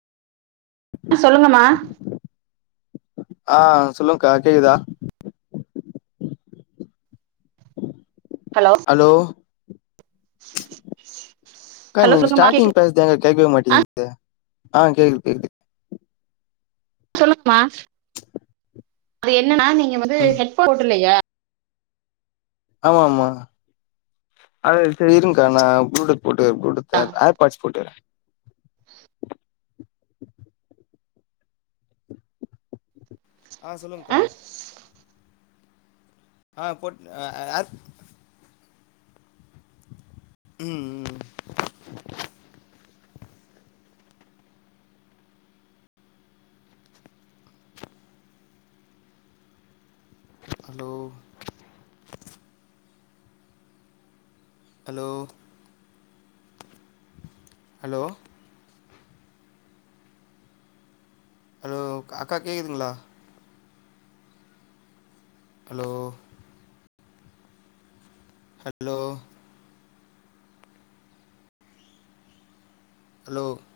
சொல்லுங்கம்மா ஆ சொல்லுங்கக்கா கேக்குதா ஹலோ க்கா ஹலோ நீங்க சொல்லுங்கம்மா ஸ்டார்ட்டிங் கேக்குது பேசது ஏங்கா கேட்கவே ஆ மாட்டீங்குது ஆ கேக்குது கேக்குது சொல்லுங்கமா அது என் என்னன்னா நீங்க வந்து ம் ஹெட்ஃபோன் போட் இல்லையா ஆமா ஆமா அத சரி இருங்கக்கா நா புளு டூத் பூட்டு புளு டூத் ஏ எர்பாட்ஸ் புட்டற ஆ சொல்லுங்க்கா ஆ போட் அ ஏர் ம் ம் ஹலோ ஹலோ ஹலோ ஹலோ கா அக்கா கேக்குதுங்களா ஹலோ ஹலோ ஹலோ